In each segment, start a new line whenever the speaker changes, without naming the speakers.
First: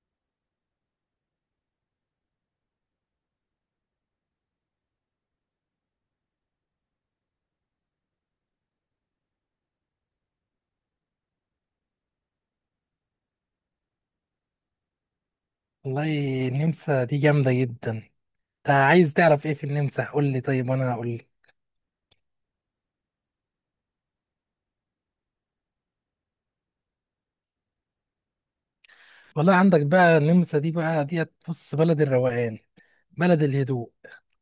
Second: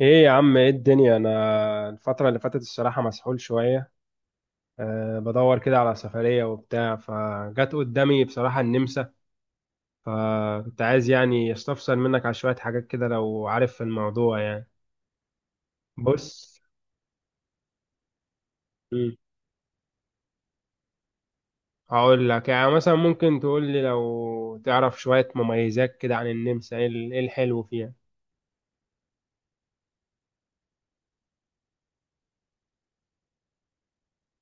ايه يا عم، ايه الدنيا؟ انا الفترة اللي فاتت الصراحة مسحول شوية. بدور كده على سفرية وبتاع، فجت قدامي بصراحة النمسا. فكنت عايز يعني استفسر منك على شوية حاجات كده لو عارف في الموضوع يعني.
والله،
بص.
النمسا دي جامدة جدا. انت عايز
مم.
تعرف ايه في النمسا؟ قول لي، طيب وانا هقول لي.
هقول لك، يعني مثلا ممكن تقول لي لو تعرف شوية مميزات كده عن النمسا، ايه إيه الحلو فيها؟
والله، عندك بقى النمسا دي بقى ديت، بص، بلد الروقان، بلد الهدوء،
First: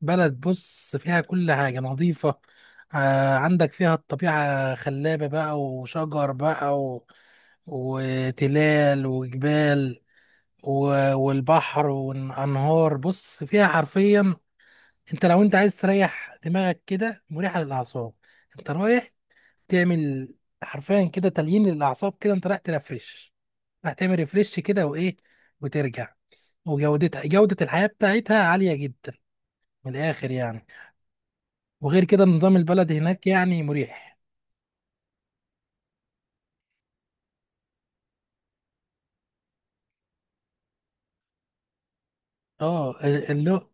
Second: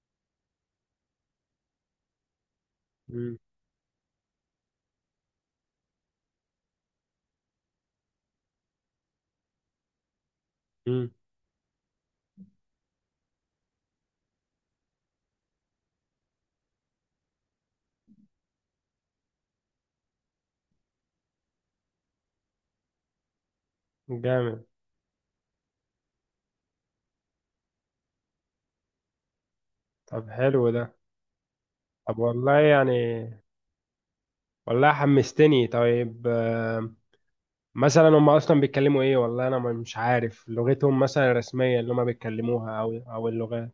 بلد بص فيها كل حاجة نظيفة. آه،
مم.
عندك فيها الطبيعة خلابة بقى، وشجر بقى وتلال وجبال و...
مم.
والبحر والأنهار. بص، فيها حرفيا انت لو عايز تريح دماغك كده، مريحة للأعصاب. انت رايح تعمل حرفيا كده تليين للاعصاب، كده انت رايح ترفرش، رايح تعمل ريفرش
جامد.
كده، وايه، وترجع. جودة الحياة بتاعتها عالية جدا، من
طب
الاخر يعني.
حلو ده.
وغير
طب
كده النظام
والله
البلدي
يعني،
هناك يعني مريح.
والله حمستني. طيب مثلا هم اصلا بيتكلموا ايه؟ والله انا مش عارف لغتهم، مثلا الرسميه اللي هم بيتكلموها، او
اه،
او اللغات.
اللغة.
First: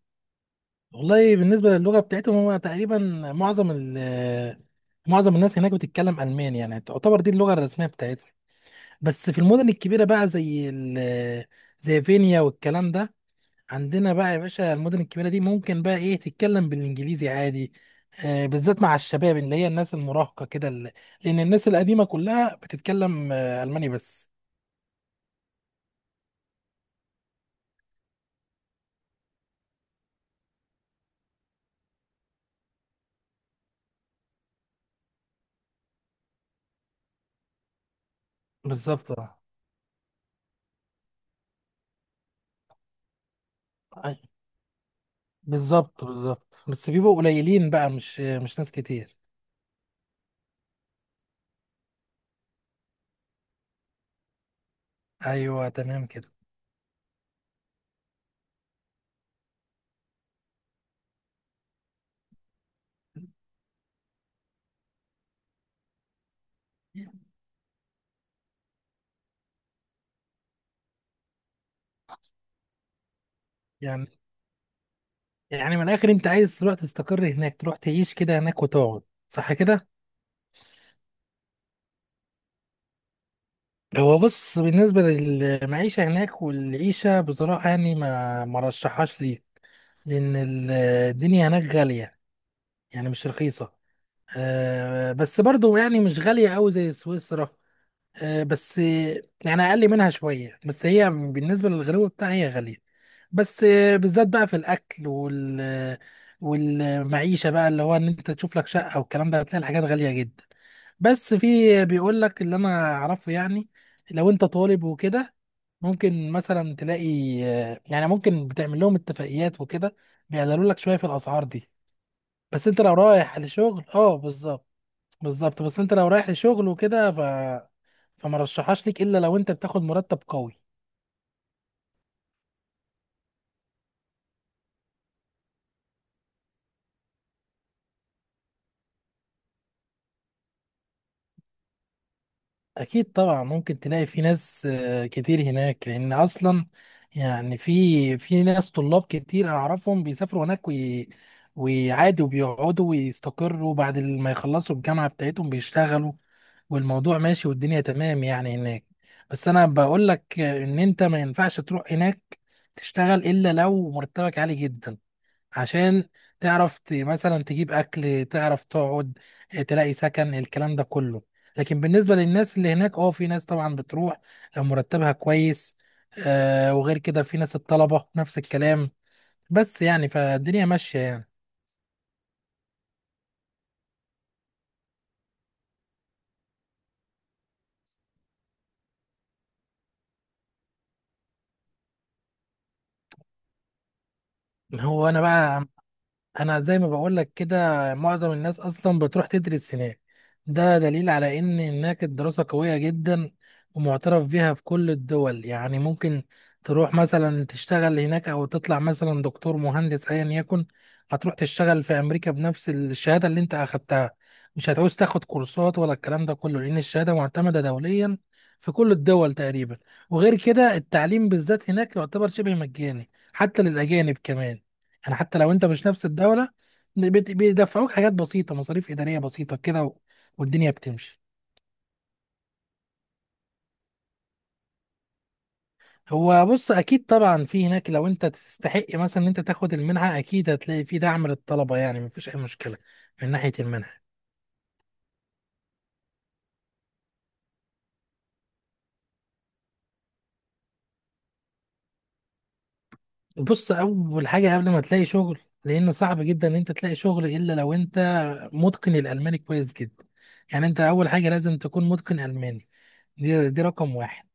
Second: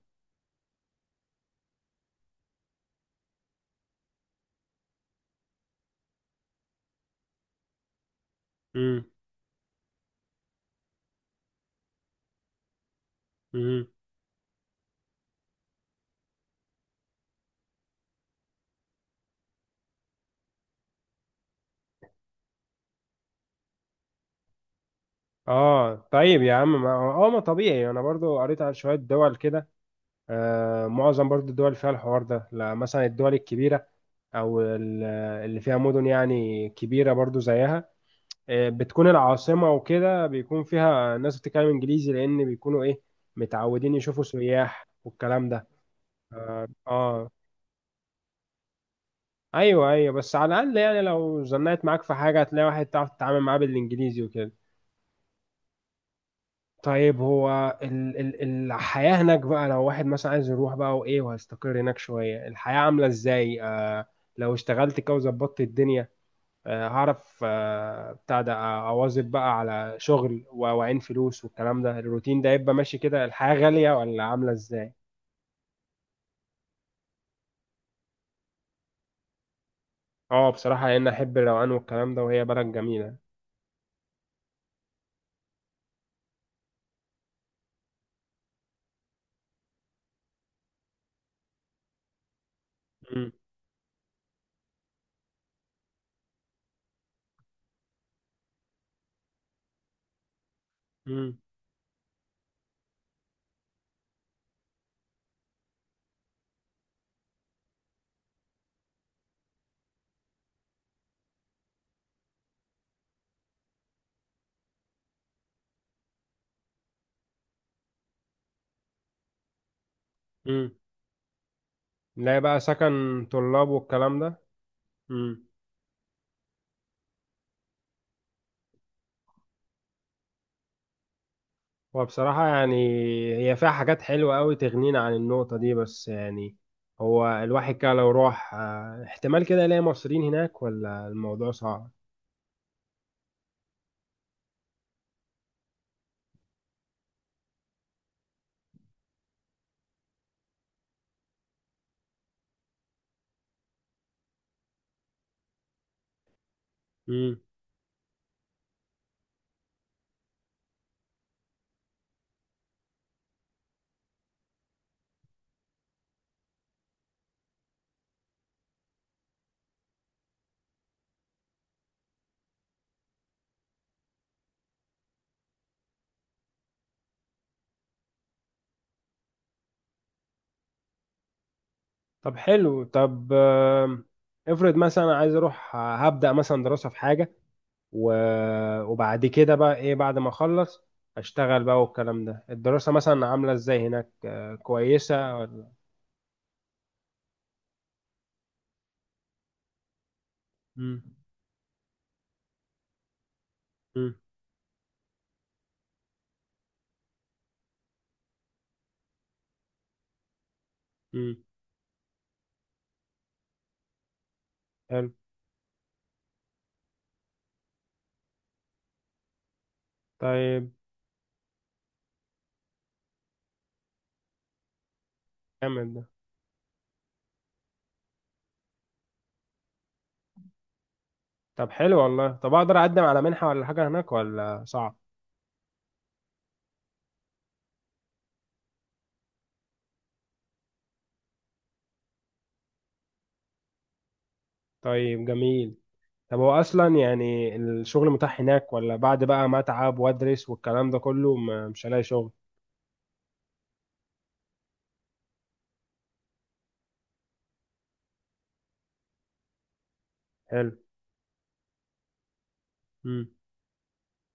والله، بالنسبة للغة بتاعتهم، هو تقريبا معظم ال معظم الناس هناك بتتكلم ألماني، يعني تعتبر دي اللغة الرسمية بتاعتهم.
امم.
بس في المدن الكبيرة بقى، زي فينيا والكلام ده.
امم.
عندنا بقى يا باشا، المدن الكبيرة دي ممكن بقى ايه تتكلم بالانجليزي عادي. آه، بالذات مع الشباب، اللي هي الناس المراهقة كده، لان الناس القديمة كلها بتتكلم الماني بس.
اه، طيب يا عم، ما طبيعي. انا برضو قريت على شويه دول كده. معظم برضو الدول فيها الحوار ده، لا مثلا الدول الكبيره، او اللي فيها مدن يعني كبيره برضو زيها، بتكون
بالظبط اه.
العاصمه وكده بيكون فيها ناس بتتكلم انجليزي، لان بيكونوا ايه، متعودين
أي-
يشوفوا سياح والكلام ده.
بالظبط بالظبط،
اه
بس بيبقوا
آه.
قليلين بقى، مش ناس كتير.
ايوه، ايوه، بس على الاقل يعني لو زنقت معاك في حاجه هتلاقي واحد تعرف تتعامل معاه بالانجليزي وكده.
ايوه، تمام كده.
طيب، هو ال ال الحياه هناك بقى، لو واحد مثلا عايز يروح بقى وايه وهيستقر هناك شويه، الحياه عامله ازاي؟ لو اشتغلت كده وظبطت الدنيا، هعرف، بتاع ده، اواظب بقى على شغل واعين فلوس والكلام ده، الروتين ده يبقى ماشي كده، الحياه غاليه
يعني
ولا عامله ازاي؟
يعني من الاخر، انت عايز تروح تستقر هناك، تروح تعيش كده هناك وتقعد، صح كده؟
اه بصراحه لان احب الروقان والكلام ده، وهي بلد جميله.
هو بص، بالنسبة للمعيشة هناك والعيشة، بصراحة يعني ما رشحهاش ليك. لأن الدنيا هناك غالية، يعني مش
امم.
رخيصة. بس برضو يعني مش غالية أوي زي سويسرا. بس يعني اقل منها شويه، بس هي بالنسبه للغلو بتاعها هي غاليه. بس بالذات بقى في الاكل والمعيشه بقى، اللي هو ان انت تشوف لك شقه والكلام ده، هتلاقي الحاجات غاليه جدا. بس في بيقول لك اللي انا اعرفه يعني، لو انت طالب وكده ممكن مثلا تلاقي، يعني ممكن بتعمل لهم اتفاقيات وكده، بيقللوا
امم.
لك شويه في الاسعار دي.
نلاقي بقى
بس انت لو
سكن
رايح
طلاب
لشغل اه،
والكلام ده.
بالظبط،
امم.
بالظبط. بس انت لو رايح لشغل وكده، فما رشحهاش ليك الا لو انت بتاخد مرتب قوي.
وبصراحة يعني، هي فيها حاجات حلوة قوي تغنينا عن النقطة دي، بس يعني، هو الواحد كده لو راح، احتمال كده يلاقي مصريين هناك ولا الموضوع صعب؟
اكيد طبعا ممكن تلاقي في ناس كتير هناك، لان اصلا يعني في ناس طلاب كتير اعرفهم بيسافروا هناك، ويعادوا وبيقعدوا ويستقروا بعد ما يخلصوا الجامعة بتاعتهم بيشتغلوا، والموضوع
امم.
ماشي والدنيا تمام يعني هناك. بس انا بقول لك ان انت ما ينفعش تروح هناك تشتغل الا لو مرتبك عالي جدا، عشان تعرف مثلا تجيب اكل، تعرف تقعد، تلاقي سكن، الكلام ده كله. لكن بالنسبه للناس اللي هناك، اه، في ناس طبعا بتروح لو مرتبها كويس، وغير كده في ناس الطلبه نفس الكلام، بس يعني فالدنيا ماشيه يعني.
طب حلو. طب افرض مثلا أنا عايز اروح، هبدأ مثلا دراسة في حاجة، وبعد كده بقى ايه، بعد ما اخلص اشتغل بقى والكلام ده، الدراسة مثلا عاملة ازاي هناك،
هو انا
كويسة
بقى
ولا؟
انا زي ما بقول لك كده، معظم الناس اصلا بتروح تدرس هناك، ده
امم.
دليل على ان هناك الدراسة قوية جدا،
امم.
ومعترف بيها في كل الدول، يعني ممكن تروح مثلا تشتغل هناك او تطلع مثلا دكتور مهندس ايا يكن، هتروح
امم.
تشتغل في امريكا بنفس الشهادة اللي انت اخدتها، مش هتعوز
حلو.
تاخد كورسات ولا الكلام ده كله لان الشهادة معتمدة دوليا في كل الدول تقريبا. وغير
طيب،
كده التعليم بالذات هناك يعتبر شبه مجاني، حتى للاجانب كمان، يعني حتى لو انت مش
جامد
نفس
ده.
الدولة، بيدفعوك حاجات بسيطة، مصاريف إدارية بسيطة كده، والدنيا بتمشي.
طب حلو والله. طب اقدر اقدم على منحة ولا حاجة هناك ولا صعب؟
هو بص، أكيد طبعا في هناك لو انت تستحق مثلا ان انت تاخد المنحة، أكيد هتلاقي في دعم للطلبة، يعني مفيش أي مشكلة من ناحية المنحة.
طيب جميل. طب هو اصلا يعني الشغل متاح هناك، ولا بعد بقى ما اتعب وادرس والكلام ده كله مش هلاقي شغل؟
بص، أول حاجة قبل ما تلاقي شغل، لأنه صعب جدا ان انت تلاقي شغل إلا لو انت متقن الألماني كويس جدا. يعني
حلو.
انت أول حاجة لازم تكون متقن ألماني.
امم.
دي رقم واحد.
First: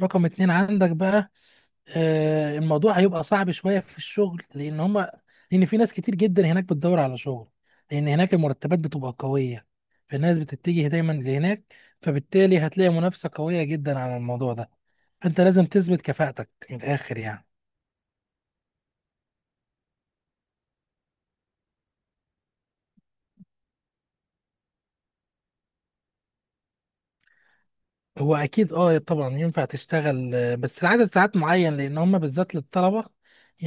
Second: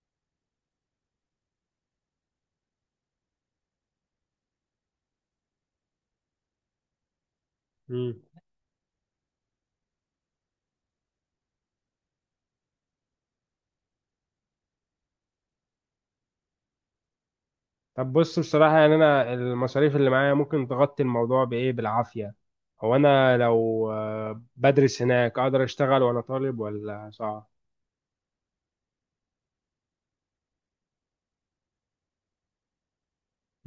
رقم اتنين، عندك بقى الموضوع هيبقى صعب شوية في الشغل، لأن في ناس كتير جدا هناك بتدور على شغل، لأن
امم.
هناك المرتبات بتبقى قوية، فالناس بتتجه دايما لهناك، فبالتالي هتلاقي منافسة قوية جدا على الموضوع ده، فأنت لازم تثبت كفاءتك من الآخر يعني.
طب بص، بصراحة يعني، انا المصاريف اللي معايا ممكن تغطي الموضوع بايه، بالعافية. هو انا لو بدرس هناك اقدر اشتغل وانا طالب ولا صعب؟
هو اكيد اه طبعا ينفع تشتغل، بس لعدد ساعات معين، لان هم بالذات للطلبه.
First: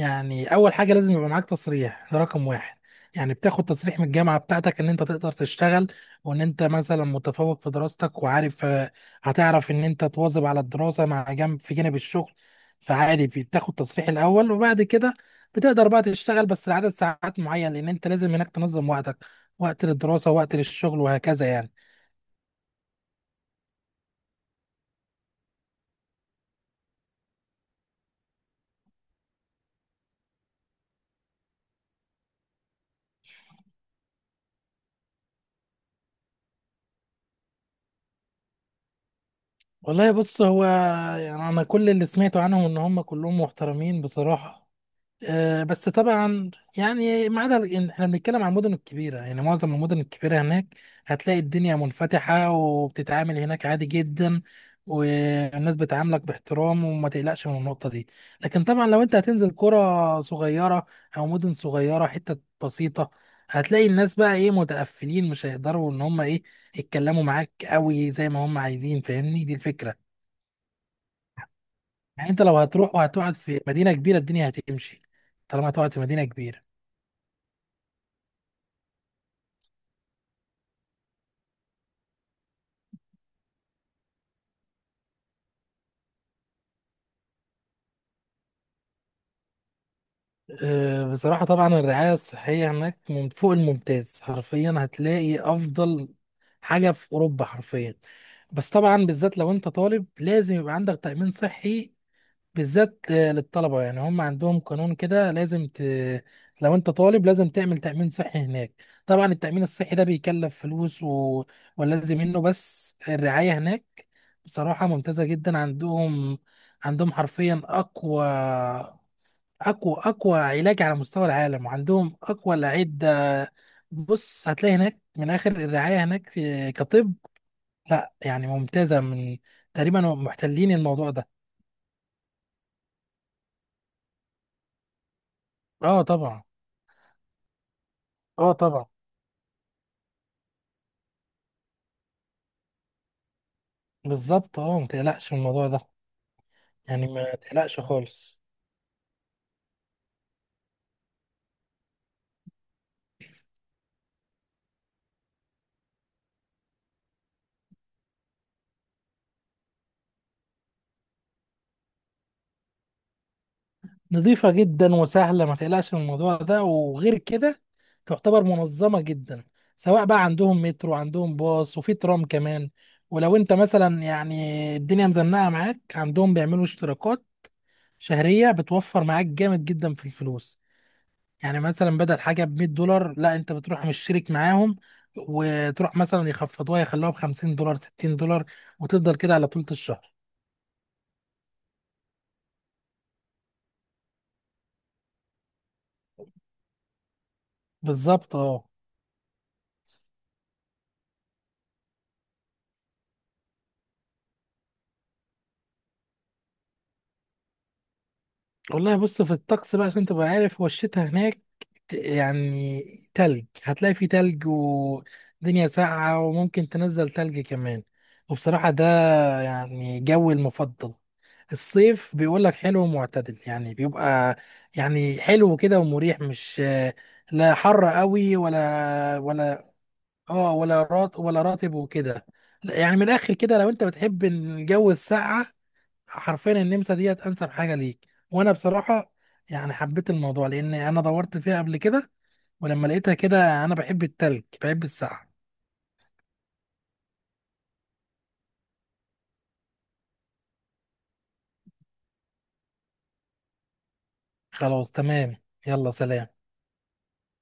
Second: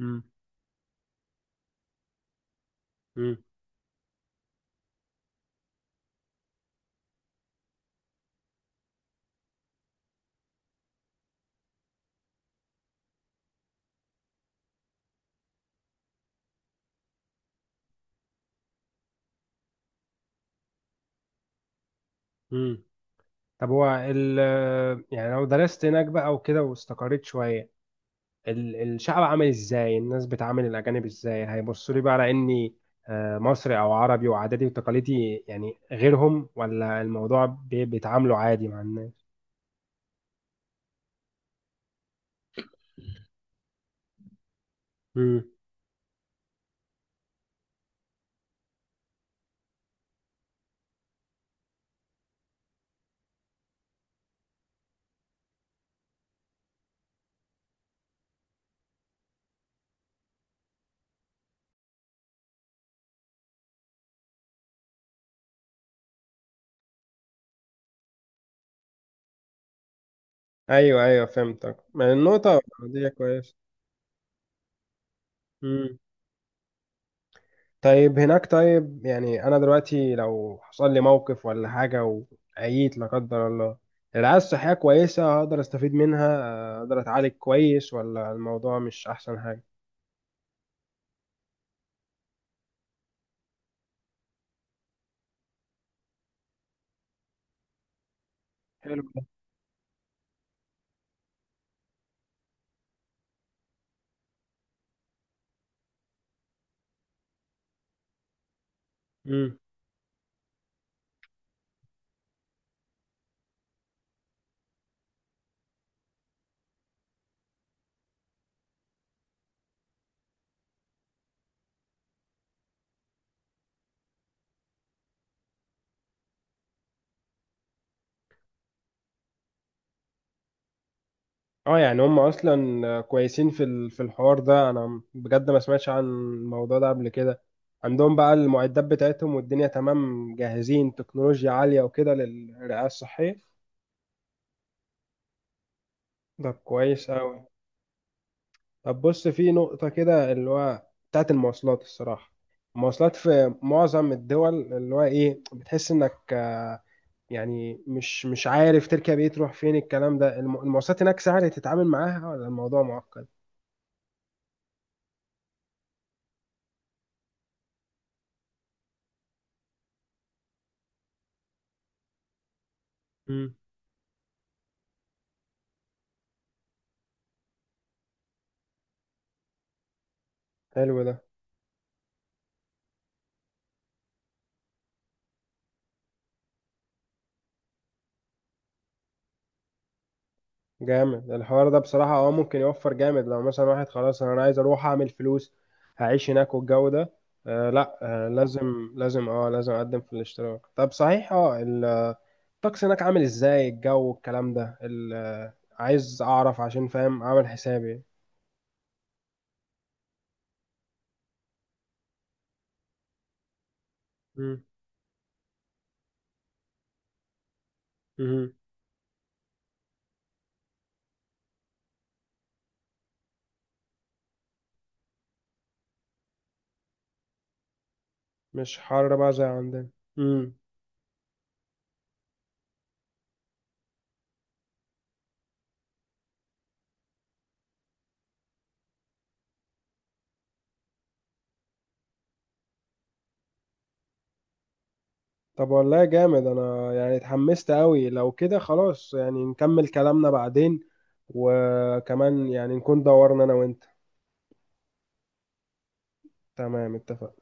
امم.
اول حاجه لازم يبقى معاك تصريح، ده رقم واحد. يعني
امم.
بتاخد تصريح من الجامعه بتاعتك ان انت تقدر تشتغل، وان انت مثلا متفوق في دراستك وعارف، هتعرف ان انت تواظب على الدراسه مع جنب في جانب الشغل. فعادي بتاخد تصريح الاول، وبعد كده بتقدر بقى تشتغل بس لعدد ساعات معين، لان انت لازم هناك تنظم وقتك، وقت للدراسه وقت للشغل وهكذا يعني.
امم. طب هو يعني لو درست هناك بقى وكده واستقريت شوية، الشعب عامل ازاي؟ الناس بتعامل الاجانب ازاي؟ هيبصوا لي بقى على اني مصري او عربي، وعاداتي وتقاليدي يعني غيرهم، ولا الموضوع بيتعاملوا عادي مع الناس؟
والله بص، يعني انا كل اللي سمعته عنهم ان هم كلهم محترمين بصراحه.
امم.
أه، بس طبعا يعني ما عدا إن احنا بنتكلم عن المدن الكبيره، يعني معظم المدن الكبيره هناك هتلاقي الدنيا منفتحه وبتتعامل هناك عادي جدا، والناس بتعاملك باحترام وما تقلقش من النقطه دي. لكن طبعا لو انت هتنزل قرى صغيره او مدن صغيره حته بسيطه، هتلاقي الناس بقى ايه متقفلين، مش هيقدروا ان هم ايه يتكلموا معاك قوي زي ما هم عايزين، فاهمني؟ دي الفكره.
ايوه، ايوه، فهمتك. ما
يعني انت لو
النقطة
هتروح
دي
وهتقعد
كويس.
في مدينه كبيره الدنيا هتمشي، طالما هتقعد
امم.
في مدينه كبيره.
طيب، هناك طيب يعني، انا دلوقتي لو حصل لي موقف ولا حاجة وعييت لا قدر الله، الرعاية الصحية كويسة؟ هقدر استفيد منها، اقدر اتعالج كويس ولا الموضوع مش احسن حاجة؟
بصراحه طبعا الرعايه الصحيه هناك من فوق الممتاز، حرفيا هتلاقي افضل حاجه في اوروبا حرفيا. بس
حلو
طبعا
ده.
بالذات لو انت طالب لازم يبقى عندك تامين صحي، بالذات للطلبة، يعني هم عندهم قانون كده لازم لو انت طالب لازم تعمل تأمين صحي هناك. طبعا
مم.
التأمين الصحي ده بيكلف فلوس، ولازم منه. بس الرعاية هناك بصراحة ممتازة جدا عندهم. عندهم حرفيا أقوى أقوى أقوى علاج على مستوى العالم، وعندهم أقوى الأعدة. بص، هتلاقي هناك من آخر الرعاية هناك كطب، لا يعني ممتازة، تقريبا محتلين الموضوع ده.
اه، يعني هم اصلا كويسين في الحوار ده. انا بجد ما سمعتش عن
اه طبعا،
الموضوع ده قبل كده. عندهم بقى
اه
المعدات
طبعا،
بتاعتهم والدنيا تمام، جاهزين تكنولوجيا عالية وكده للرعاية الصحية.
بالظبط اه، ما تقلقش من الموضوع ده،
ده
يعني
كويس
ما
أوي.
تقلقش خالص.
طب بص، في نقطة كده اللي هو بتاعت المواصلات الصراحة. المواصلات في معظم الدول اللي هو ايه، بتحس انك يعني مش عارف تركب ايه تروح فين الكلام ده، المواصلات هناك سهل تتعامل معاها ولا الموضوع معقد؟
نظيفة جدا وسهلة، ما تقلقش من الموضوع ده، وغير كده تعتبر منظمة جدا، سواء بقى عندهم مترو، عندهم باص، وفي ترام كمان. ولو انت
مم.
مثلا يعني الدنيا مزنقة معاك، عندهم بيعملوا اشتراكات شهرية بتوفر معاك جامد جدا في الفلوس،
حلو ده.
يعني مثلا بدل حاجة ب $100، لا انت بتروح مشترك معاهم، وتروح مثلا يخفضوها يخلوها ب $50 $60، وتفضل كده على طول الشهر.
جامد الحوار ده بصراحة، ممكن يوفر جامد لو مثلا واحد خلاص. انا عايز اروح اعمل فلوس، هعيش هناك والجو ده. لا،
بالظبط اه.
لازم اقدم في الاشتراك. طب صحيح، الطقس هناك عامل ازاي؟ الجو والكلام ده عايز اعرف عشان فاهم اعمل حسابي.
والله بص في الطقس بقى عشان تبقى عارف، هو الشتاء هناك يعني تلج، هتلاقي فيه تلج
مم.
ودنيا ساقعة وممكن تنزل تلج كمان.
مم.
وبصراحة ده يعني جوي المفضل. الصيف بيقولك حلو ومعتدل، يعني بيبقى يعني حلو كده ومريح، مش، لا حر قوي
مش حر
ولا
بقى زي
ولا
عندنا.
اه،
مم.
ولا راتب وكده، يعني من الاخر كده لو انت بتحب الجو الساقعة، حرفيا النمسا ديت انسب حاجه ليك، وانا بصراحه يعني حبيت الموضوع لان انا دورت فيها قبل كده، ولما لقيتها كده، انا بحب التلج بحب السقعه.
طب والله جامد، انا يعني اتحمست قوي. لو كده خلاص يعني نكمل كلامنا بعدين، وكمان يعني نكون دورنا انا وانت.
خلاص تمام، يلا سلام.
تمام، اتفق.